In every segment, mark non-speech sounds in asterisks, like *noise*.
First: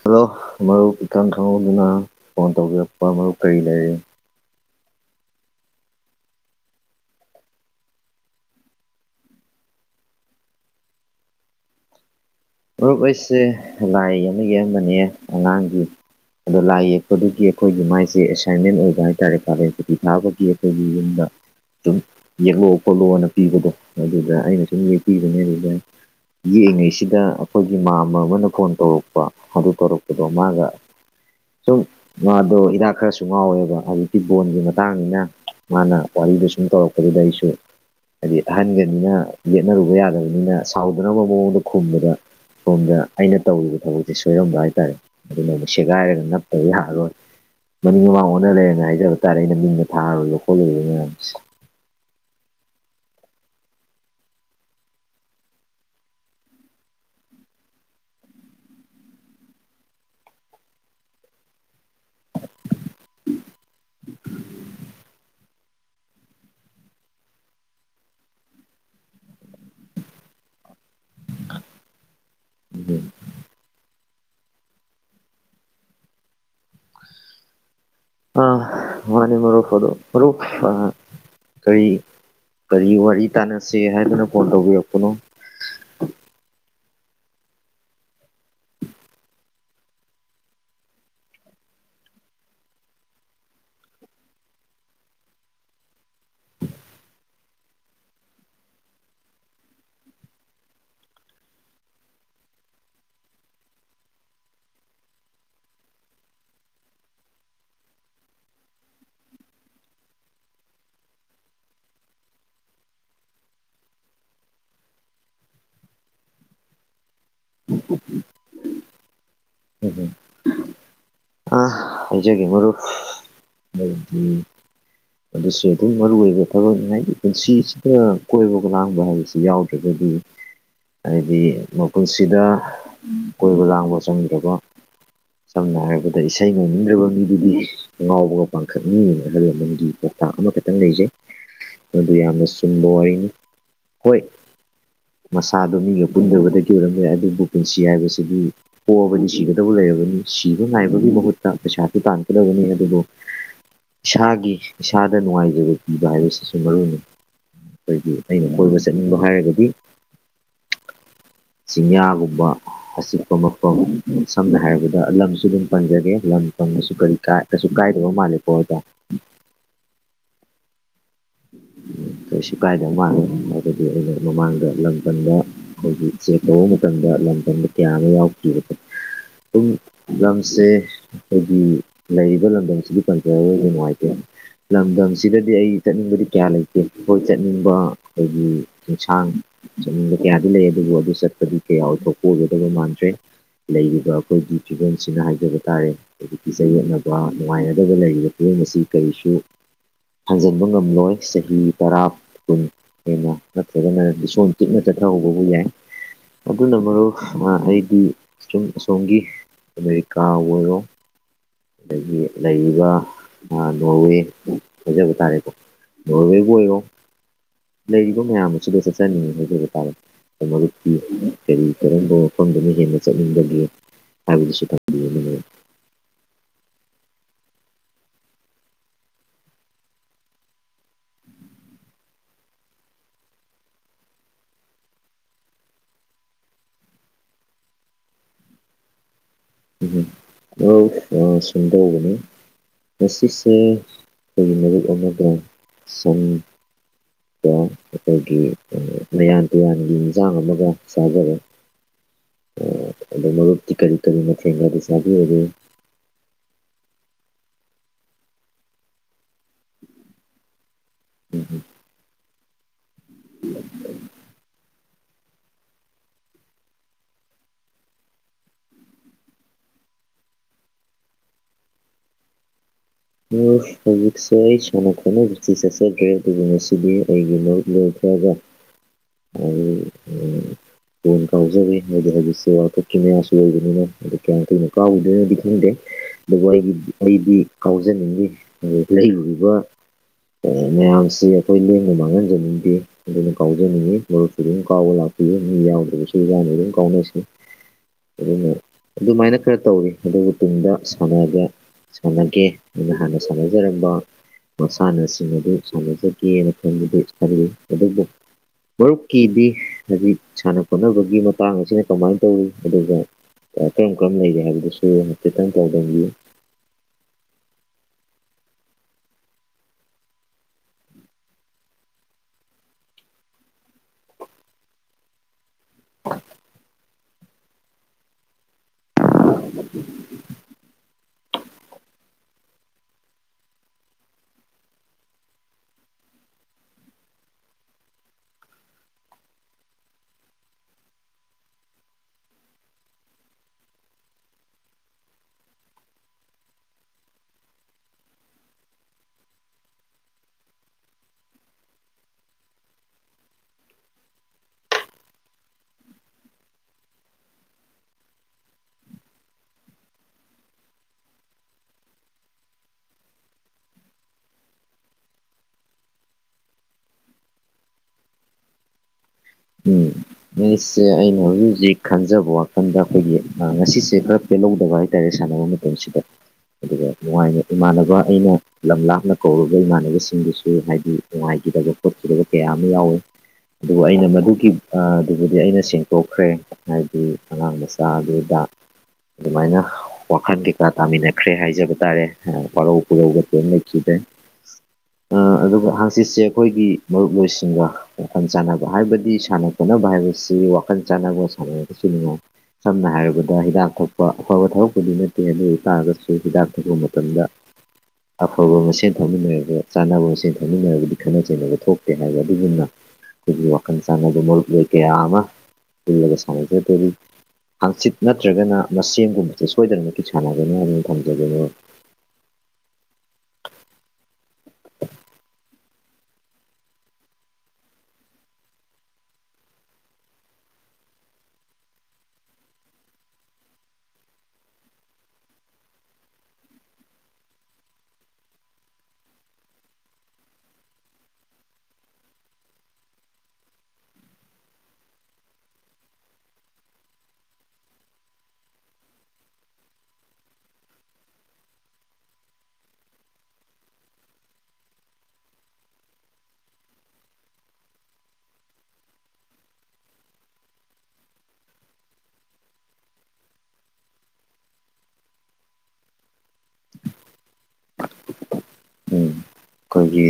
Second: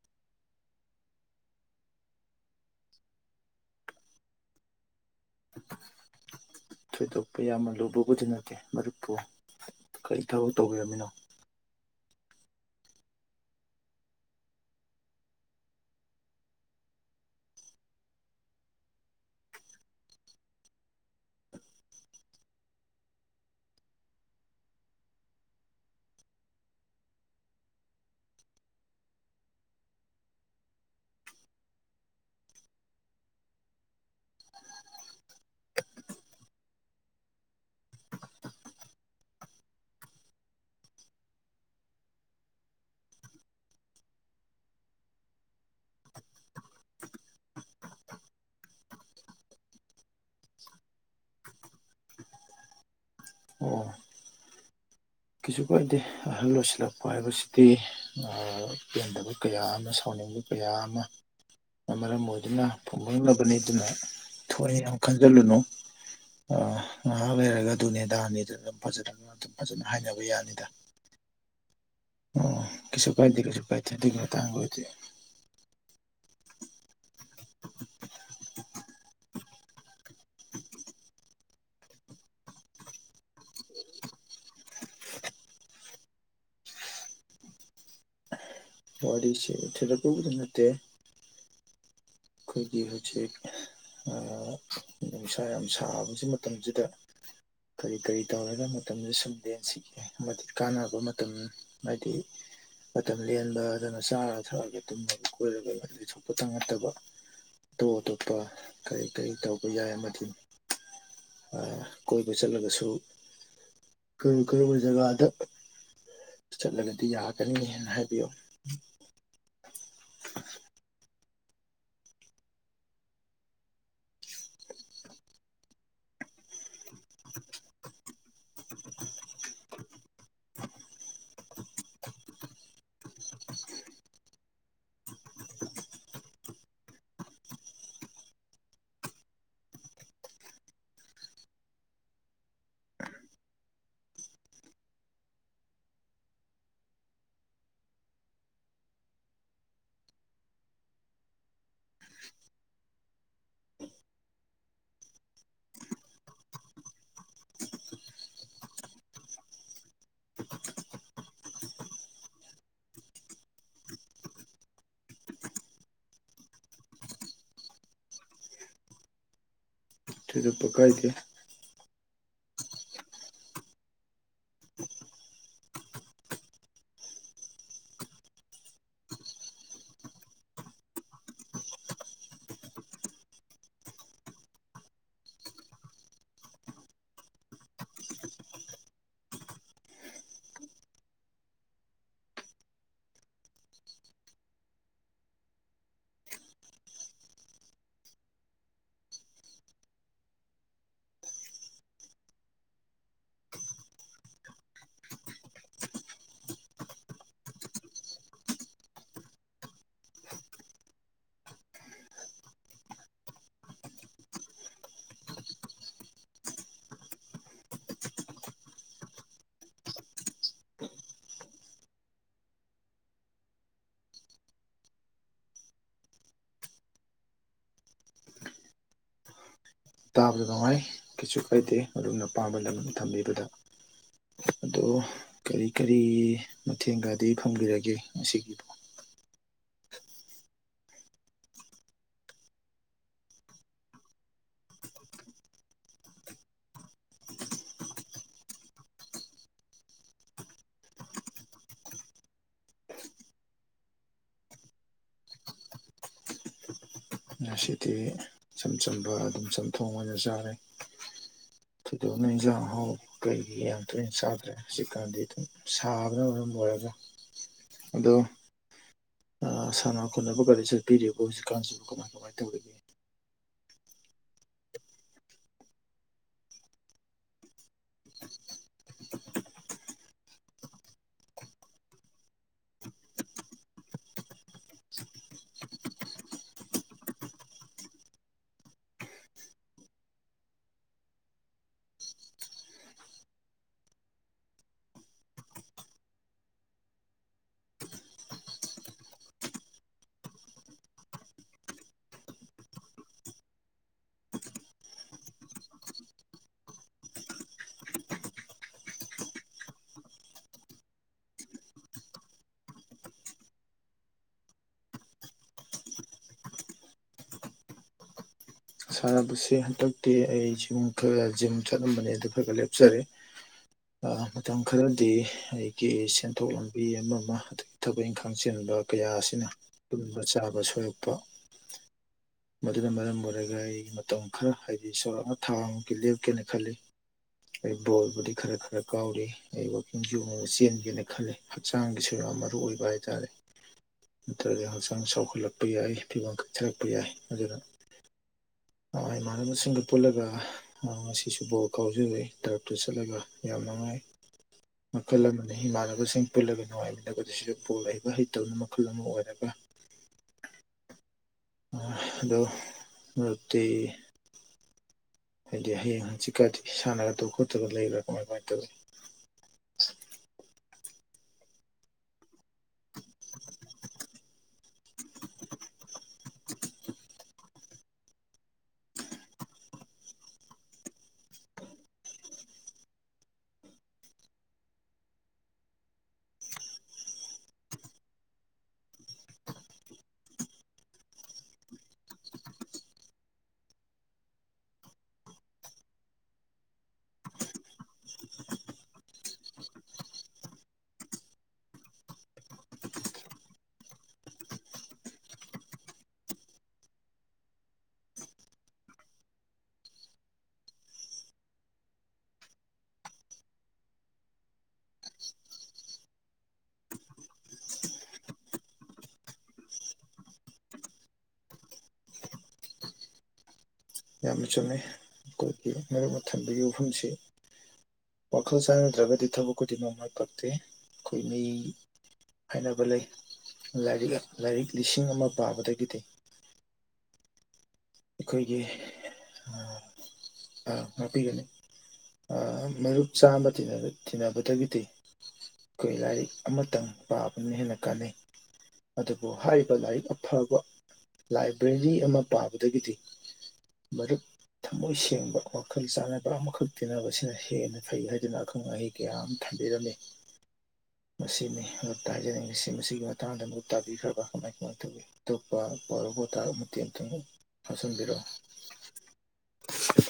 hello ꯃꯔꯨꯞ ꯏꯈꯪ ꯈꯪꯍꯧꯗꯨꯅ ꯐꯣꯟ ꯇꯧꯕꯤꯔꯛꯄ ꯃꯔꯨꯞ ꯀꯔꯤ ꯂꯩꯔꯤ ꯊꯣꯏꯗꯣꯛꯄ ꯌꯥꯝꯅ ꯂꯨꯕ ꯎꯁꯤꯟꯅꯈꯤꯦ ꯃꯔꯨꯞꯄꯨ ꯀꯔꯤ ꯊꯕꯛ ꯇꯧꯕꯤꯔꯝꯃꯤꯅꯣ ꯃꯔ꯭ꯔꯨꯞ ꯑꯩꯁꯦ ꯂꯥꯏ ꯑꯃꯒꯤꯕꯅꯦ ꯑꯉꯥꯡꯒꯤ ꯑꯗꯣ ꯂꯥꯏ ꯌꯦꯛꯄꯗꯨꯒꯤ ꯑꯩꯈꯣꯏꯒꯤ ꯃꯥꯏꯁꯦ ꯑꯦꯁꯥꯏꯟꯃꯦꯟ ꯑꯣꯏꯕ ꯍꯥꯏꯇꯥꯔꯦ ꯐꯥꯂꯁꯄꯇꯤ ꯊꯥꯕꯒꯤ ꯑꯩꯈꯣꯏꯒꯤ ꯌꯨꯝꯗ ꯁꯨꯝ ꯌꯦꯛꯂꯛ ꯈꯣꯠꯂꯣꯑꯣꯅ ꯄꯤꯕꯗꯣ ꯑꯗꯨꯗ ꯑꯩꯅ ꯁꯨꯝ ꯌꯦꯛꯄꯤꯕꯅꯦ ꯑꯗꯨꯗ ꯌꯦꯡꯁꯤꯗ ꯑꯩꯈꯣꯏꯒꯤ ꯃꯥ ꯑꯃ ꯑꯃꯅ ꯐꯣꯟ ꯇꯧꯔꯛꯄ ꯑꯗꯨ ꯇꯧꯔꯛꯄꯗꯣ ꯃꯥꯒ ꯁꯨꯝ ꯃꯥꯗꯣ ꯍꯤꯗꯥꯛ ꯈꯔꯁꯨ ꯉꯥꯎꯋꯦꯕ ꯍꯧꯖꯤꯛꯇꯤ ꯕꯣꯟꯒꯤ ꯃꯇꯥꯡꯅꯤꯅ ꯃꯥꯅ ꯄꯋꯥꯂꯤꯗꯁꯨꯝ ꯇꯧꯔꯛ ꯀꯗꯏꯁ ꯍꯥꯏꯗꯤ ꯑꯍꯟꯒꯅꯤꯅ ꯌꯦꯠꯅꯔꯨꯕ ꯌꯥꯗꯕꯅꯤꯅ ꯁꯥꯎꯗꯅꯕ ꯃꯑꯣꯡꯗ ꯈꯨꯝꯕꯗ ꯁꯣꯝꯗ ꯑꯩꯅ ꯇꯧꯔꯤꯕ ꯊꯕꯛꯁꯦ ꯁꯣꯏꯔꯝꯕ ꯍꯥꯏꯇꯥꯔꯦ ꯑꯗꯨꯅ ꯁꯦꯒꯥꯏꯔꯒ ꯅꯞꯇꯕ ꯌꯥꯑꯔꯣꯏ ꯃꯅꯤꯡ ꯃꯥꯡ ꯑꯣꯟꯅꯔꯦꯅ ꯍꯥꯏꯖꯕ ꯇꯥꯔꯦ ꯑꯩꯅ ꯃꯤꯡꯅ ꯊꯥꯔꯨꯣꯏꯔꯤꯕ ꯈꯣꯠꯂꯣꯔꯤꯕ ꯃꯌꯥꯝꯁꯦ *unintelligible* ꯑꯣ ꯀꯩꯁꯨ ꯀꯥꯏꯗꯦ ꯑꯍꯜ ꯂꯣꯏꯁꯤꯜꯂꯛꯄ ꯍꯥꯏꯕꯁꯤꯗꯤ ꯄꯦꯟꯗꯕ ꯀꯌꯥ ꯑꯃ ꯁꯥꯎꯅ ꯀꯌꯥ ꯑꯃ ꯃꯔꯝ ꯑꯣꯏꯗꯨꯅ ꯐꯨꯝꯃꯣꯏꯂꯕꯅꯤ ꯑꯗꯨꯅ ꯊꯣꯏꯏ ꯌꯥꯝ ꯈꯟꯖꯤꯜꯂꯨꯅꯨ ꯑ ꯉꯥꯏꯍꯥꯛ ꯂꯩꯔꯒ ꯑꯗꯨꯅꯦꯗꯥꯅꯤ ꯑꯗꯨ ꯐꯖꯅ ꯑꯗꯨꯝ ꯐꯖꯅ ꯍꯥꯏꯅꯕ ꯌꯥꯅꯤꯗ ꯑꯣ ꯀꯁꯨ ꯄꯥꯏꯗꯦ ꯀꯁꯨ ꯄꯥꯏꯗ ꯑꯗꯨ ꯇꯥꯡꯒ ꯑꯣꯏꯗꯤꯦ *unintelligible* ꯑ ꯃꯥꯅꯤ ꯔꯨꯐ ꯑꯗꯨ ꯔꯨꯐ ꯀꯔꯤ ꯀꯔꯤ ꯋꯥꯔꯤ ꯇꯥꯟꯅꯁꯤꯦ ꯍꯥꯏꯗꯅ ꯐꯣꯟ ꯇꯧꯕꯤꯔꯛꯄꯅꯣ *unintelligible* ꯋꯥꯔꯤꯗꯤꯁꯦ ꯊꯂꯄꯣꯗ ꯅꯠꯇꯦ ꯑꯩꯈꯣꯏꯒꯤ ꯍꯧꯖꯤꯛ ꯅꯨꯡꯁꯥ ꯌꯥꯝ ꯁꯥꯕꯁꯤ ꯃꯇꯝꯁꯤꯗ ꯀꯔꯤ ꯀꯔꯤ ꯇꯧꯔꯒ ꯃꯇꯝꯗ ꯁꯨꯝ ꯂꯦꯟꯁꯤꯒꯦ ꯑꯃꯗꯤ ꯀꯥꯟꯅꯕ ꯃꯇꯝ ꯍꯥꯏꯗꯤ ꯃꯇꯝ ꯂꯦꯟꯕ ꯑꯗꯨꯅ ꯆꯥꯔ ꯊꯛꯑꯒ ꯇꯨꯝꯃꯒ ꯀꯣꯏꯔꯒ ꯁꯣꯛꯄꯇ ꯅꯠꯇꯕ ꯑꯇꯣꯞ ꯑꯇꯣꯞꯄ ꯀꯔꯤ ꯀꯔꯤ ꯇꯧꯕ ꯌꯥꯏ ꯑꯃꯗꯤꯅꯤ ꯀꯣꯏꯕꯨ ꯆꯠꯂꯁꯨꯨ ꯀꯔ ꯀꯔ ꯎꯖꯒꯥꯗ ꯆꯠꯂꯒꯗꯤ ꯌꯥꯒꯅꯤ ꯍꯥꯏꯅ ꯍꯥꯏꯕꯤꯌꯨ ꯑ ꯍꯥꯏꯖꯒꯦ ꯃ ꯎꯝ ꯑꯗꯨꯁꯨ ꯑꯗꯨꯝ ꯃꯔꯨ ꯑꯣꯏꯕ ꯊꯕꯛꯅꯤ ꯍꯥꯏꯗꯤ ꯄꯨꯟꯁꯤꯁꯤꯗ ꯀꯣꯏꯕꯒ ꯂꯥꯡꯕ ꯍꯥꯏꯕꯁꯤ ꯌꯥꯎꯗ꯭ꯔꯒꯅꯤ ꯎꯝ ꯍꯥꯏꯗꯤ ꯃꯄꯨꯟꯁꯤꯗ ꯀꯣꯏꯕ ꯂꯥꯡꯕ ꯆꯪꯃꯤꯗ꯭ꯔꯀꯣ ꯁꯝꯅ ꯍꯥꯏꯔꯕꯗ ꯏꯁꯩ ꯉꯣꯡꯅꯤꯡꯗ꯭ꯔꯕ ꯃꯤꯗꯨꯗꯤ ꯉꯥꯎꯕꯒ ꯄꯥꯡꯈꯛꯅꯤꯅ ꯍꯥꯏꯕꯃꯒꯤ ꯄꯥꯎꯇꯥꯛ ꯑꯃꯈꯛꯇꯪ ꯂꯩꯖꯩ ꯑꯗꯨ ꯌꯥꯝꯅ ꯆꯨꯝꯕ ꯑꯣꯏꯅꯤ ꯍꯣꯏ ꯃꯁꯥꯗꯣ ꯃꯤꯒ ꯄꯨꯟꯗꯕꯗꯒꯤ ꯑꯣꯏꯔꯝꯃꯦ ꯌꯥꯏ ꯑꯗꯨꯕꯨ ꯄꯨꯟꯁꯤ ꯍꯥꯏꯕꯁꯤꯗꯤ ꯄꯣꯛꯑꯕꯗꯤ ꯁꯤꯒꯗꯕ ꯂꯩ ꯁꯤꯕ ꯉꯥꯏꯕꯒꯤ ꯃꯍꯨꯠꯇ ꯄꯩꯁꯥꯁꯨ ꯇꯥꯟꯒꯗꯕꯅꯤ ꯑꯗꯨꯕꯨ ꯏꯁꯥꯒꯤ ꯏꯁꯥꯗ ꯅꯨꯡꯉꯥꯏꯖꯕ ꯄꯤꯕ ꯍꯥꯏꯕꯁꯤꯁꯨ ꯃꯔꯨꯅꯤ ꯑꯩꯈꯣꯏꯒꯤ ꯑꯩꯅ ꯀꯣꯏꯕ ꯆꯠꯅꯤꯡꯕ ꯍꯥꯏꯔꯒꯗꯤ *unintelligible* ꯆꯤꯡꯌꯥꯒꯨꯝꯕ ꯑꯆꯤꯛꯄ ꯃꯐꯝ ꯁꯝꯅ ꯍꯥꯏꯔꯕꯗ ꯂꯝꯁꯨ ꯑꯗꯨꯝ ꯄꯟꯖꯒꯦ ꯂꯝ ꯪꯁꯨ ꯀꯔꯤ ꯀꯩꯁꯨ ꯀꯥꯏꯗꯕ ꯃꯥꯜꯂꯦꯀꯣ ꯑꯗ ꯄꯦꯗꯗꯨ ꯄꯀꯥꯏꯗ ꯀꯩꯁꯨ ꯀꯥꯏꯗꯧ ꯃꯥꯜꯂꯦ ꯍꯥꯏꯕꯗꯤ ꯑꯩꯅ ꯃꯃꯥꯡꯗ ꯂꯝ ꯀꯟꯕ ꯑꯩꯈꯣꯏꯒꯤ ꯆꯦꯛ ꯇꯧꯕ ꯃꯇꯝꯗ ꯂꯝꯗꯝꯗ ꯀꯌꯥ ꯑꯃ ꯌꯥꯎꯈꯤꯕꯗꯣ ꯑꯗꯨꯝ ꯂꯝꯁꯦ ꯑꯩꯈꯣꯏꯒꯤ ꯂꯩꯔꯤꯕ ꯂꯝꯗꯝꯁꯤꯒꯤ ꯄꯟꯖꯗ ꯌꯥꯝ ꯅꯨꯡꯉꯥꯏꯇꯦ ꯂꯝꯗꯝꯁꯤꯗꯗꯤ ꯑꯩ ꯆꯠꯅꯤꯡꯕꯗꯤ ꯀꯌꯥ ꯂꯩꯇꯦ ꯏꯈꯣꯏ ꯆꯠꯅꯤꯡꯕ ꯑꯩꯈꯣꯏꯒꯤ ꯆꯤꯡꯁꯥꯡ ꯆꯠꯅꯤꯡꯕ ꯀꯌꯥꯗꯤ ꯂꯩ ꯑꯗꯨ ꯑꯗꯨ ꯆꯠꯄꯗꯤ ꯀꯌꯥ ꯀ ꯑꯣꯏꯒꯗꯕ ꯃꯥꯟꯗ꯭ꯔꯦ ꯂꯩꯔꯤꯕ ꯑꯩꯈꯣꯏꯒꯤ ꯐꯤꯕꯝꯁꯤꯅ ꯍꯥꯏꯖꯕ ꯇꯥꯔꯦ ꯍꯧꯖꯤꯛꯀꯤ ꯆꯌꯦꯠꯅꯕ ꯅꯨꯡꯉꯥꯏꯅꯗꯕ ꯂꯩꯔꯤꯕ ꯐꯤꯝ ꯍꯥꯏ ꯃꯁꯤ ꯀꯔꯤꯁꯨ ꯊꯪꯖꯦ ꯣꯏꯨꯦꯟꯅꯠꯇ꯭ꯔꯒꯅ ꯇꯤꯛꯅ ꯆꯠꯊꯍꯧꯕ ꯑꯗꯨꯅ ꯃꯔꯨꯞ ꯑꯩꯗꯤ ꯁꯨꯝ ꯑꯁꯣꯝꯒꯤ ꯑꯃꯦꯔꯤꯀꯥ ꯑꯣꯏꯔꯣ ꯑꯗꯒꯤ ꯂꯩꯔꯤꯕ ꯧꯋꯤ ꯍꯥꯏꯖꯕ ꯇꯥꯔꯦ ꯅꯣꯔꯋꯦꯕꯨ ꯑꯣꯏꯔꯣ ꯂꯩꯔꯤꯕ ꯃꯌꯥꯝ ꯑꯁꯤꯗ ꯆꯠꯆꯅꯤꯡꯉꯤ ꯇꯥ ꯃꯔꯛꯇꯤ ꯀꯔꯤ ꯀꯔꯝꯕ ꯃꯐꯝꯗꯨꯅ ꯍꯦꯟꯅ ꯆꯠꯅꯤꯡꯕꯒꯦ ꯍꯥꯏꯕꯗꯨꯁꯨ ꯊꯝꯕꯤꯌꯅꯤ ꯎꯝ ꯇꯥꯕꯗ ꯅꯨꯡꯉꯥꯏ ꯀꯩꯁꯨ ꯀꯥꯏꯗꯦ ꯃꯔꯅ ꯄꯥꯝꯕ ꯂꯝ ꯑꯃ ꯊꯝꯕꯤꯕꯗ ꯑꯗꯣ ꯀꯔꯤ ꯀꯔꯤ ꯃꯇꯊꯦꯡꯒꯗꯤ ꯐꯪꯕꯤꯔꯒꯦ ꯉꯒꯤꯕꯨꯣ *inaudible* ꯎ ꯑ ꯑ ꯁꯟꯗꯒꯅꯤ ꯉꯁꯤꯁꯦ ꯑꯩꯈꯣꯏ ꯃꯔꯨꯞ ꯑꯃꯒ ꯁ ꯑꯩꯈꯣꯏꯒꯤ ꯃꯌꯥꯟ ꯇꯨꯌꯥꯟꯒꯤ ꯌꯦꯟꯁꯥꯡ ꯑꯃꯒ ꯆꯥꯖꯔ ꯑꯗꯣ ꯃꯔꯨꯞꯇꯤ ꯀꯔꯤ ꯀꯔꯤ ꯃꯊꯦꯡꯅ ꯑꯗꯨ ꯁꯥꯕꯤꯔꯒꯦ ꯉꯁꯤꯗꯤ ꯏꯆꯝ ꯆꯝꯕ ꯑꯗꯨꯝ ꯆꯝꯊꯣꯡ ꯑꯣꯏꯅ ꯆꯥꯔꯦ ꯎꯝ ꯎꯝ ꯅꯣꯏꯖꯥꯡ ꯍꯥꯎ ꯀꯩꯒꯤ ꯌꯥꯝ ꯇꯣꯏꯅ ꯆꯥꯗ꯭ꯔꯦ ꯍꯧꯖꯤꯛꯀꯥꯟꯗꯤ ꯑꯗꯨꯝ ꯁꯥꯕꯅ ꯃꯔꯝ ꯑꯣꯏꯔꯒ ꯑꯗꯣ ꯁꯥꯟꯅ ꯈꯣꯠꯅꯕ ꯒꯥꯔꯤ ꯆꯠꯄꯤꯔꯤꯕ ꯍꯧꯖꯤꯛꯀꯥꯟꯁꯤ ꯀꯃꯥꯏ ꯀꯃꯥꯏꯅ ꯇꯧꯔꯤꯒꯦ ꯍꯧꯁ ꯁꯅ ꯈ ꯁꯤ ꯆꯦꯁꯦ ꯁꯤ ꯑꯩ ꯂꯣꯏꯈ ꯍꯥꯏꯖ ꯎ ꯎꯝ ꯐꯣꯟ ꯀꯥꯎꯖꯔꯦ ꯍꯥꯏꯗꯤ ꯍꯧꯖꯤꯛꯁꯦ ꯋꯥꯀꯠ ꯀꯦꯃꯦꯔꯥꯁꯨ ꯑꯣꯏꯕꯅꯤꯅ ꯑ ꯀꯌꯥꯝ ꯀꯨꯩꯅꯣ ꯀꯥꯎꯗꯣꯏꯅꯣꯗꯤ ꯈꯪꯗꯦ ꯑꯗꯨꯕꯨ ꯑꯩꯒꯤ ꯑꯩꯗꯤ ꯀꯥꯎꯖꯅꯤꯡꯉꯤ ꯂꯩꯔꯨꯔꯤꯕ ꯃꯌꯥꯝꯁꯤ ꯑꯩꯈꯣꯏ ꯂꯦꯡꯕ ꯃꯥꯡꯍꯟꯖꯅꯤꯡꯗꯦ ꯑꯗꯨꯅ ꯀꯥꯎꯖꯅꯤꯡꯉꯤ ꯃꯔꯨꯞꯁꯨ ꯑꯗꯨꯝ ꯀꯥꯎꯕ ꯂꯥꯛꯄ ꯃꯤ ꯌꯥꯎꯗ꯭ꯔꯕꯁꯨ ꯌꯥꯅ ꯑꯗꯨꯨꯝ ꯀꯥꯎꯅꯁꯤꯅꯤ ꯑꯗꯨꯅ ꯑꯗꯨꯃꯥꯏꯅ ꯈꯔ ꯇꯧꯋ ꯑꯗꯨꯕꯨ ꯇꯨꯡꯗ ꯁꯅꯒ ꯁꯥꯟꯅꯒꯦ ꯑꯩꯅ ꯍꯥꯟꯅ ꯁꯥꯟꯅꯖꯔꯝꯕ ꯃꯁꯥꯟꯅꯁꯤꯡ ꯑꯗꯨ ꯁꯥꯟꯅꯖꯒꯦꯅ ꯈꯟꯕꯗꯤ ꯈꯜꯂꯤ ꯑꯗꯨꯕꯨ ꯃꯔꯨꯞꯀꯤꯗꯤ ꯍꯧꯖꯤꯛ ꯁꯥꯟꯅ ꯈꯣꯠꯅꯕꯒꯤ ꯃꯇꯥꯡ ꯑꯁꯤꯅ ꯀꯃꯥꯏꯅ ꯇꯧꯔꯤ ꯑꯗꯨꯒ ꯀꯔꯝ ꯀꯔꯝꯝꯕ ꯂꯩꯒꯦ ꯍꯥꯏꯕꯗꯨꯁꯨ ꯈꯤꯇꯪ ꯇꯥꯎꯗꯕꯤꯌꯨ ꯁꯥꯟꯅꯕꯁꯦ ꯍꯟꯗꯛꯇꯤ ꯑꯩ ꯖꯤꯝ ꯈꯔ ꯖꯤꯝ ꯆꯠꯂꯝꯕꯅꯦ ꯑꯗꯨ ꯈꯔ ꯈ ꯂꯦꯞꯆꯔꯦ ꯃꯇꯝ ꯈꯔꯗꯤ ꯑꯩꯒꯤ ꯁꯦꯟꯊꯣꯛ ꯂꯝꯕꯤ ꯑꯃ ꯑꯃ ꯑꯗꯒꯤ ꯊꯕꯛ ꯏꯪꯈꯥꯡ ꯆꯦꯟ ꯀꯌꯥ ꯑꯁꯤꯅ ꯄꯨꯟꯕ ꯆꯥꯕ ꯁꯣꯏꯔꯛꯄ ꯃꯗꯨꯅ ꯃꯔꯝ ꯃꯔꯦꯒ ꯃꯇꯝ ꯈꯔ ꯍꯥꯏꯗꯤ ꯁꯣꯔꯥꯛꯅ ꯊꯥꯃꯨꯛꯀꯤ ꯂꯦꯞꯀꯦꯅ ꯈꯜꯂꯤ ꯑꯩ ꯕꯣꯜꯕꯨꯗꯤ ꯈꯔ ꯈꯔ ꯀꯥꯎꯔꯤ ꯑꯩ ꯋꯥꯛꯀꯤꯡꯁꯨꯖꯨ ꯆꯦꯟꯒꯦꯅ ꯈꯜꯂꯤ ꯍꯛꯆꯥꯡꯒꯤꯁꯨ ꯌꯥꯝ ꯃꯔꯨ ꯑꯣꯏꯕ ꯍꯥꯏꯇꯥꯔꯦ ꯅꯠꯇ꯭ꯔꯒ ꯍꯛꯆꯥꯡ ꯆꯥꯎꯈꯠꯂꯛꯄ ꯌꯥꯏ ꯐꯤꯕꯝ ꯀꯛꯊꯔꯛꯄ ꯌꯥꯏ ꯑꯗꯨꯅ *unintelligible* ꯏꯃꯥꯟꯅꯕꯁꯤꯡꯒ ꯄꯨꯜꯂꯒ ꯉꯁꯤꯁꯨ ꯕꯣꯜ ꯀꯥꯎꯖꯔꯏ ꯇ꯭ꯔꯛꯇꯨ ꯆꯠꯂꯒ ꯌꯥꯝ ꯅꯨꯡꯉꯥꯏ ꯍ ꯃꯈꯜ ꯑꯃꯅꯤ ꯏꯃꯥꯟꯅꯕꯁꯤꯡ ꯄꯨꯜꯂꯒ ꯅꯨꯡꯉꯥꯏꯃꯤꯟꯅꯕꯗ ꯁꯤꯁꯨ ꯕꯣꯜ ꯍꯩꯕ ꯍꯩꯇꯕꯅ ꯃꯈꯜ ꯑꯃ ꯑꯣꯏꯔꯒ *unintelligible* ꯑꯗꯨꯗꯣ ꯔꯇꯤ ꯍꯥꯏꯗꯤ ꯍꯌꯦꯡ ꯍꯪꯆꯤꯛꯀꯁꯤ ꯁꯥꯟꯅꯒꯗꯕ ꯈꯣꯠꯇ꯭ꯔꯒ ꯂꯩꯕ꯭ꯔꯥ ꯀꯃꯥꯏ ꯀꯃꯥꯏꯅ ꯇꯧꯤ ꯎꯝ ꯉꯁꯦ ꯑꯩꯅ ꯍꯧꯖꯤꯛ ꯍꯧꯖꯤꯛ ꯈꯟꯖꯕ ꯋꯥꯈꯜꯗ ꯑꯩꯈꯣꯏꯒꯤ ꯉꯁꯤꯁꯦ ꯈꯔ ꯄꯦꯜꯍꯧ ꯋꯥꯏ ꯇꯔꯦ ꯁꯥꯟꯅ ꯃ ꯄꯨꯁꯤꯗ ꯑꯗꯨꯒ ꯅꯨꯡꯉꯥꯏꯅ ꯏꯃꯥꯟꯅꯕ ꯑꯩꯅ ꯂꯝ ꯂꯥꯞꯅ ꯀꯧꯨꯕ ꯏꯃꯥꯟꯅꯕꯁꯤꯡꯗꯨꯁꯨ ꯍꯥꯏꯗꯤ ꯅꯨꯡꯉꯥꯏꯇ ꯈꯠꯗꯕ ꯀꯌꯥ ꯑꯃ ꯌꯥꯎꯋꯤ ꯑꯗꯨꯕꯨ ꯑꯩꯅ ꯃꯗꯨ ꯒꯤ ꯑꯗꯨꯕꯨꯗꯤ ꯑꯩꯅ ꯁꯦꯡꯗꯣꯛꯈ꯭ꯔꯦ ꯍꯥꯏꯕꯗꯤ ꯑꯉꯥꯡ ꯃꯆꯥ ꯑꯗꯨꯗ ꯑꯗꯨꯃꯥꯏꯅ ꯋꯥꯈꯜ ꯀꯩꯀꯥ ꯇꯥꯃꯤꯟꯅꯈ꯭ꯔꯦ ꯍꯥꯏꯖꯕ ꯇꯥꯔꯦ ꯄꯔꯧ ꯄꯨꯔꯧꯒ ꯀꯦꯝ ꯂꯩꯈꯤꯗ꯭ꯔꯦ *unintelligible* ꯑꯗꯨꯒ ꯍꯥꯡꯆꯤꯠꯁꯦ ꯑꯩꯈꯣꯏꯒꯤ ꯃꯔꯨꯞꯂꯣꯏꯁꯤꯡꯒ ꯋꯥꯈꯜ ꯆꯥꯟꯅꯕ ꯍꯥꯏꯕꯗꯤ ꯁꯥꯟ ꯀꯩꯅꯣ ꯍꯥꯏꯥꯏꯕꯁꯤ ꯋꯥꯈꯅ ꯆꯕꯨꯣ ꯁꯅꯁꯨꯉ ꯁꯝꯅ ꯍꯥꯏꯔꯕꯗ ꯍꯤꯗꯥꯛ ꯊꯣꯛꯄ ꯑꯐꯕ ꯊꯕꯛꯄꯨꯗꯤ ꯅꯠꯇꯦ ꯑꯗꯨ ꯑꯣꯏꯇꯥꯔꯒꯁꯨ ꯍꯤꯗꯥꯛ ꯊꯣꯛꯄ ꯃꯇꯝꯗ ꯑꯐꯕ ꯃꯁꯦꯟ ꯊꯝꯃꯤꯟꯅꯔꯒ ꯆꯥꯅꯕ ꯃꯁꯦꯟ ꯊꯝꯃꯤꯟꯅꯒꯗꯤ ꯈꯠꯅ ꯆꯩꯅꯕ ꯊꯣꯛꯇꯦ ꯍꯥꯏꯕ ꯑꯗꯨꯒꯨꯝꯅ ꯋꯥ ꯆꯪꯗꯨ ꯃꯣꯜ ꯂꯣꯏ ꯀꯦꯌꯥ ꯁꯦ ꯇ ꯍꯥꯡꯆꯤꯠ ꯅꯠꯇ꯭ꯔꯒꯅ ꯃꯦꯟꯒꯨꯝꯕꯁꯦ ꯁꯣꯏꯗꯅꯃꯛꯀꯤ ꯁꯥꯟꯅꯒꯅꯤ ꯍꯥꯏꯅ ꯊꯝꯖꯕꯅꯤ *unintelligible* ꯌꯥꯝꯅ ꯆꯨꯝꯃꯤ ꯑꯩꯈꯣꯏꯒꯤ ꯃꯔꯨꯞ ꯃ ꯊꯟꯕꯒꯤ ꯋꯥꯐꯝꯁꯤ ꯋꯥꯈꯜ ꯆꯥꯟꯅꯗ꯭ꯔꯒꯗꯤ ꯊꯕꯛ ꯈꯨꯗꯤꯃꯛ ꯃꯥꯏ ꯄꯥꯛꯇꯦ ꯑꯩꯈꯣꯏ ꯃꯤ ꯍꯥꯏꯅꯕ ꯂꯩ ꯂꯥꯏꯔꯤꯛ ꯂꯥꯏꯔꯤꯛ ꯂꯤꯁꯤꯡ ꯑꯃ ꯄꯥꯕꯗꯒꯤꯗꯤ ꯑꯩꯈꯣꯏꯒꯤ ꯉꯥꯛꯄꯤꯒꯅꯤ ꯃꯔꯨꯞ ꯆꯥꯃ ꯇꯤꯟꯅꯕꯗꯒꯤꯗꯤ ꯑꯩꯈꯣꯏ ꯂꯥꯏꯔꯤꯛ ꯑꯃꯇꯪ ꯄꯥꯕꯅ ꯍꯦꯟꯅ ꯀꯥꯟꯅꯩ ꯑꯗꯨꯕꯨ ꯍꯥꯏꯔꯤꯕ ꯂꯥꯏꯔꯤꯛ ꯑꯐꯕ ꯂꯥꯏꯕ꯭ꯔꯦꯔꯤ ꯑꯃ ꯄꯥꯕꯗꯒꯤꯗꯤ ꯃꯔꯔ ꯊꯝꯃꯣꯏ ꯁꯦꯡꯕ ꯋꯥꯈꯜ ꯆꯥꯟꯅꯕ ꯑꯃꯈꯛ ꯇꯤꯟꯅꯕꯁꯤꯅ ꯍꯦꯟꯅ ꯐꯩ ꯍꯥꯏꯗꯨꯅ ꯑꯈꯪ ꯑꯍꯩ ꯀꯌꯥ ꯑꯃ ꯊꯝꯩ ꯕꯤꯔꯝꯅꯤ ꯃꯁꯤꯅꯤ ꯑꯇ ꯍꯥꯏꯖꯅꯤꯡꯉꯤꯁꯤ ꯃꯁꯤꯒꯤ ꯃꯇꯥꯡꯗ ꯃꯠ ꯇꯥꯕꯤꯈ꯭ꯔꯕ ꯀꯃꯥꯏ ꯀꯃꯥꯏꯅ ꯇꯧꯋꯤ ꯑꯇꯣꯞꯄ ꯄꯣꯔꯕꯨ ꯊꯥꯔ ꯃꯨ ꯇꯝꯇ ꯐꯁꯟꯕꯤꯔ ꯎꯝ ꯑꯩꯈꯣꯏꯒꯤ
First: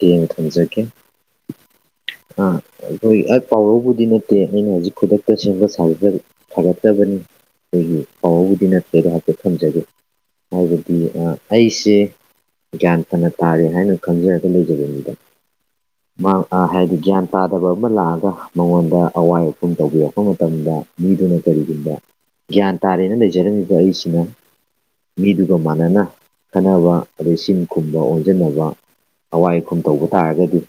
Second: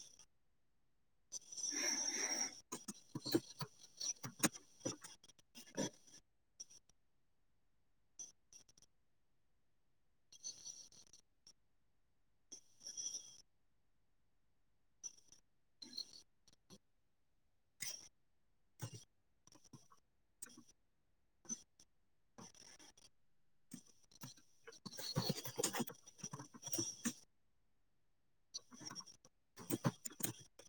ꯌꯦꯌꯦꯡ ꯊꯝꯖꯒꯦ *unintelligible* ꯑ ꯍꯈꯣꯏ ꯍ ꯄꯥꯎꯔꯧꯕꯗꯤ ꯅꯠꯇꯦ ꯑꯩꯅ ꯍꯧꯖꯤꯛ ꯈꯨꯗꯛꯇ ꯁꯦꯝꯕ ꯁꯥꯖ ꯐꯔꯛꯇꯕꯅꯤ ꯑꯩꯒꯤ ꯄꯥꯎꯧꯕꯗꯤ ꯅꯠꯇꯦꯗꯣ ꯍꯥꯏꯐꯦꯠ ꯊꯝꯖꯒꯦ ꯍꯥꯏꯕꯗꯤ ꯑꯩꯁꯦ ꯒ꯭ꯌꯥꯟ ꯐꯅ ꯇꯥꯔꯦ ꯍꯥꯏꯅ ꯈꯪꯖꯔꯒ ꯂꯩꯖꯕꯦ ꯃꯤꯗ ꯍꯥꯏꯗꯤ ꯒ꯭ꯌꯥꯟ ꯇꯥꯗꯕ ꯑꯃ ꯂꯥꯛꯑꯒ ꯃꯉꯣꯟꯗ ꯑꯋꯥꯏ ꯑꯈꯨꯝ ꯇꯧꯕꯤꯔꯛꯄ ꯃꯇꯝꯗ ꯃꯤꯗꯨꯅ ꯀꯔꯤꯒꯨꯝꯕ ꯒ꯭ꯌꯥꯟ ꯇꯥꯔꯦꯅ ꯂꯩꯖꯔꯝꯃꯤꯕ ꯑꯩꯁꯤꯅ ꯃꯤꯗꯨꯒ ꯃꯥꯟꯅꯅ ꯈꯟꯅꯅꯕ ꯑꯗꯩ ꯁꯤꯟ ꯈꯨꯝꯕ ꯑꯣꯟꯁꯤꯟꯅꯕ ꯑꯋꯥꯏ ꯑꯈꯨꯝ ꯇꯧꯕ ꯇꯥꯔꯒꯗꯤ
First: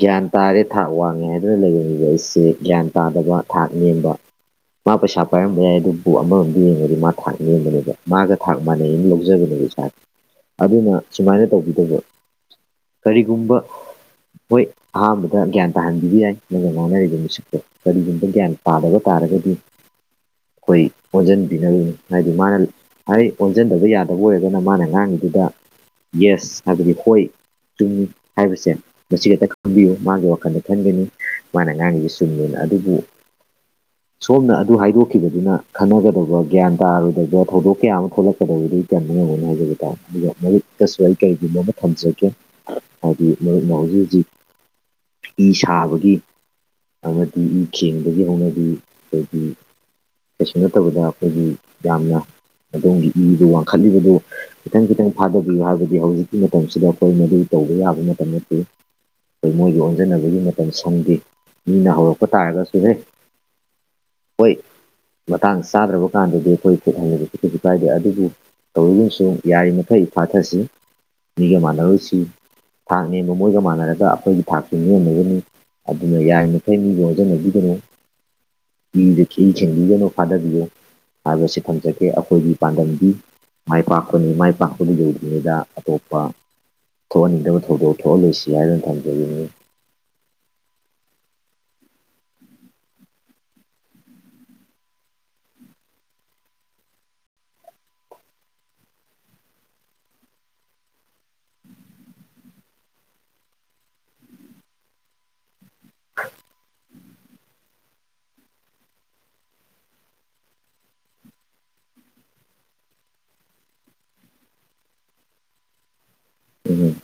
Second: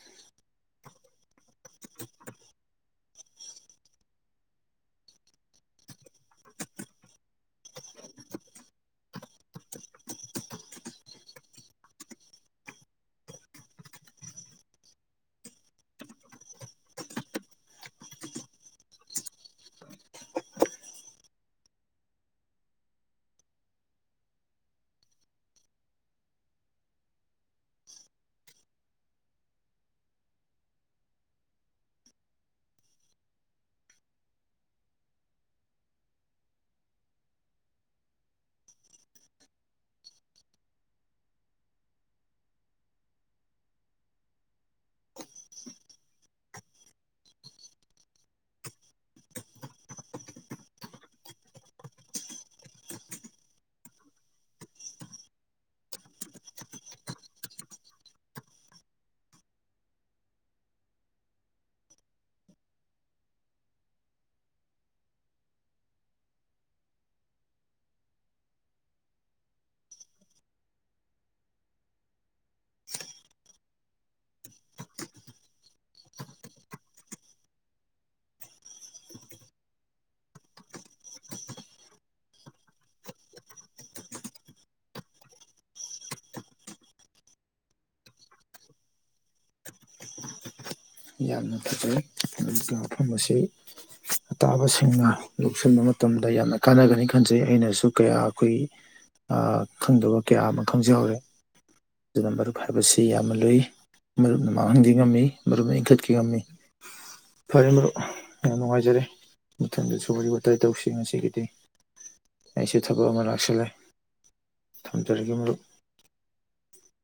ꯒ꯭ꯌꯥꯟ ꯇꯥꯔꯦ ꯊꯥꯛ ꯋꯥꯡꯉꯦ ꯍꯥꯏꯗꯨꯅ ꯂꯩꯔꯝꯃꯤꯕ ꯑꯩꯁꯦ ꯒ꯭ꯌꯥꯟ ꯇꯥꯗꯕ ꯊꯥꯛ ꯅꯦꯝꯕ ꯃꯥ ꯄꯩꯁꯥ ꯄꯥꯏꯔꯝꯕ ꯌꯥꯏ ꯑꯗꯨꯕꯨ ꯑꯃꯃꯣꯝꯗ ꯌꯦꯡꯉꯗꯤ ꯃꯥ ꯊꯥꯛ ꯂꯦꯝꯕꯅꯦꯕ ꯃꯥꯒ ꯊꯥꯛ ꯃꯥꯟꯅꯩꯅ ꯂꯧꯖꯕꯅꯦ ꯑꯗꯨꯅ ꯁꯨꯃꯥꯏꯅ ꯇꯧꯕꯤꯗꯕ ꯀꯔꯤꯒꯨꯝꯕ ꯍꯣꯏ ꯑꯍꯥꯟꯕꯗ ꯒ꯭ꯌꯥꯟ ꯇꯥꯍꯟꯕꯤꯕ ꯌꯥꯏ ꯅꯪꯒ ꯉꯥꯡꯅꯔꯤꯕ ꯃꯤꯁꯤꯛꯇꯣ ꯀꯔꯤꯒꯨꯝꯕ ꯒ꯭ꯌꯥꯟ ꯇꯥꯕ ꯇꯥꯔꯦ ꯔꯒꯦꯗꯤ ꯑꯩꯈꯣꯏ ꯑꯣꯟꯁꯤꯟꯕꯤꯅꯔꯤꯅꯤ ꯍꯥꯏꯗꯤ ꯃꯥꯅ ꯍꯥꯏ ꯑꯣꯟꯁꯤꯟꯗꯕ ꯌꯥꯗꯕ ꯑꯣꯏꯔꯒꯅ ꯃꯥꯅ ꯑꯉꯥꯡꯒꯤ ꯑꯗꯨꯗ ꯌꯦꯁ ꯍꯥꯏꯕꯗꯤ ꯍꯣꯏ ꯆꯨꯝꯃꯤ ꯍꯥꯏꯕꯁꯦ ꯃꯁꯤ ꯈꯛꯇ ꯈꯪꯕꯤꯌꯨ ꯃꯥꯒꯤ ꯋꯥꯈꯜꯗ ꯈꯟꯒꯅꯤ ꯃꯥꯅ ꯑꯉꯥꯡꯒꯤꯁꯤ ꯆꯨꯝꯗꯅ ꯑꯗꯨꯕꯨ *inaudible* ꯁꯣꯝꯅ ꯑꯗꯨ ꯍꯥꯏꯗꯣꯛꯈꯤꯕꯗꯨꯅ ꯈꯟꯅꯒꯗꯕ ꯒ꯭ꯌꯥꯟ ꯇꯥꯔꯣꯏꯗꯕ ꯊꯧꯗꯣꯛ ꯀꯌꯥ ꯑꯃ ꯊꯣꯛꯂꯛꯀꯗꯕꯗꯨ ꯇꯝꯃꯦ *inaudible* ꯃꯔꯛꯇꯁꯨ ꯑꯩ ꯀꯔꯤꯒꯤꯅꯣꯃ ꯊꯝꯖꯒꯦ ꯍꯥꯏꯗꯤ ꯃꯔꯨꯞ ꯍꯧꯖꯤꯛ ꯍꯧꯖꯤꯛ ꯐ ꯁꯥꯕꯒꯤ ꯑꯃꯗꯤ ꯏ ꯈꯦꯡꯕꯗꯒꯤ ꯍꯧꯅꯕꯤ ꯑꯩꯈꯣꯏꯒꯤ ꯀꯩꯁꯨ ꯅꯠꯇꯕꯗ ꯑꯩꯈꯣꯏꯒꯤ ꯌꯥꯝꯅ ꯑꯗꯣꯝꯒꯤ ꯏꯗꯨ ꯋꯥꯡꯈꯠꯂꯤꯕꯗꯨ ꯈꯤꯇꯪ ꯈꯤꯇꯪ ꯊꯥꯗꯕꯤꯌꯨ ꯍꯥꯏꯕꯗꯤ ꯍꯧꯖꯤꯛꯀꯤ ꯃꯇꯝꯁꯤꯗ ꯑꯩꯈꯣꯏ ꯃꯗꯨ ꯇꯧꯕ ꯌꯥꯕ ꯃꯇꯝ ꯅꯠꯇꯦ ꯑꯩꯈꯣꯏ ꯃꯣꯏꯒꯤ ꯑꯣꯟꯖꯕꯒꯤ ꯃꯇꯝ ꯁꯪꯗꯦ ꯃꯤꯅ ꯍꯧꯔꯛꯄ ꯇꯥꯔꯒꯁꯨꯍꯦ ꯍꯣꯏ ꯃꯇꯥꯡ ꯆꯥꯗ꯭ꯔꯕ ꯀꯥꯟꯗꯗꯤ ꯑꯩꯈꯣꯏ ꯈꯨꯠ ꯍꯟꯟꯅꯗꯤꯁꯨꯁꯨꯁꯨ ꯀꯥꯏꯗꯦ ꯑꯗꯨꯕꯨ ꯇꯧꯔꯤꯁꯨ ꯌꯥꯔꯤꯃꯊꯩ ꯐꯥꯊꯁꯤ ꯃꯤꯒ ꯃꯥꯟꯅꯔꯨꯁꯤ ꯊꯥꯛ ꯅꯦꯝꯕ ꯃꯣꯏꯒ ꯃꯥꯟꯅꯔꯒ ꯑꯩꯈꯣꯏꯒꯤ ꯊꯥꯛꯁꯤ ꯅꯦꯝꯅꯒꯅꯤ ꯑꯗꯨꯅ ꯌꯥꯔꯤꯃꯈꯩ ꯃꯤꯕꯨ ꯑꯣꯟꯖꯟꯅꯕꯤꯒꯅꯨ ꯍꯗꯤ ꯆꯤ ꯆ ꯍꯗꯤꯅꯣ ꯐꯥꯗꯔꯕꯤ ꯍꯥꯏꯕꯁꯤ ꯊꯝꯖꯒꯦ ꯑꯩꯈꯣꯏꯒꯤ ꯄꯥꯟꯗꯝꯗꯤ ꯃꯥꯏ ꯄꯥꯛ ꯃꯥꯏ ꯄꯥꯛꯄꯗꯨ ꯌꯧꯗ꯭ꯔꯤꯉꯩꯗ ꯑꯇꯣꯞꯄ ꯊꯣꯛꯍꯟꯅꯤꯡꯗꯕ ꯊꯧꯗꯣꯛ ꯊꯣꯛꯍꯜꯂꯣꯏꯁꯤ ꯍꯥꯏꯗꯨꯅ ꯊꯝꯖꯅꯤꯡꯅꯤ *inaudible* ꯌꯥꯝꯅ ꯐꯖꯩ ꯑꯗꯨꯒ ꯃꯐꯝ ꯑꯁꯤ ꯑꯇꯥꯕꯁꯤꯡꯅ ꯂꯧꯁꯤꯟꯕ ꯃꯇꯝꯗ ꯗ ꯌꯥꯝꯅ ꯀꯥꯟꯅꯒꯅꯤ ꯈꯟꯖꯩ ꯑꯩꯅꯁꯨ ꯀꯌꯥ ꯑꯩꯈꯣꯏ ꯈꯪꯗꯕ ꯀꯌꯥ ꯑꯃ ꯈꯪꯖꯍꯧꯔꯦ ꯑꯗꯨꯅ ꯃꯔꯨꯞ ꯍꯥꯏꯕꯁꯤ ꯌꯥꯝꯅ ꯂꯨꯏ ꯃꯔꯨꯞꯅ ꯃꯥꯡꯍꯟꯗꯤ ꯉꯝꯃꯤ ꯃꯔꯨꯞꯅ ꯏꯟꯈꯠ ꯀꯤꯃꯤ ꯐꯔꯦ ꯃꯔꯨꯞ ꯌꯥꯝ ꯅꯨꯡꯉꯥꯏꯖꯔꯦ ꯃꯊꯪꯗꯁꯨ ꯋꯥꯔꯤ ꯋꯥꯇꯥꯏ ꯇꯧꯁꯤ ꯉꯁꯤꯒꯤꯗꯤ ꯑꯩꯁꯨ ꯊꯕꯛ ꯑꯃ ꯂꯥꯛꯁꯤꯜꯂꯦ ꯊꯝꯖꯔꯒꯦ ꯑꯃꯨꯛ ꯑꯗꯨꯝ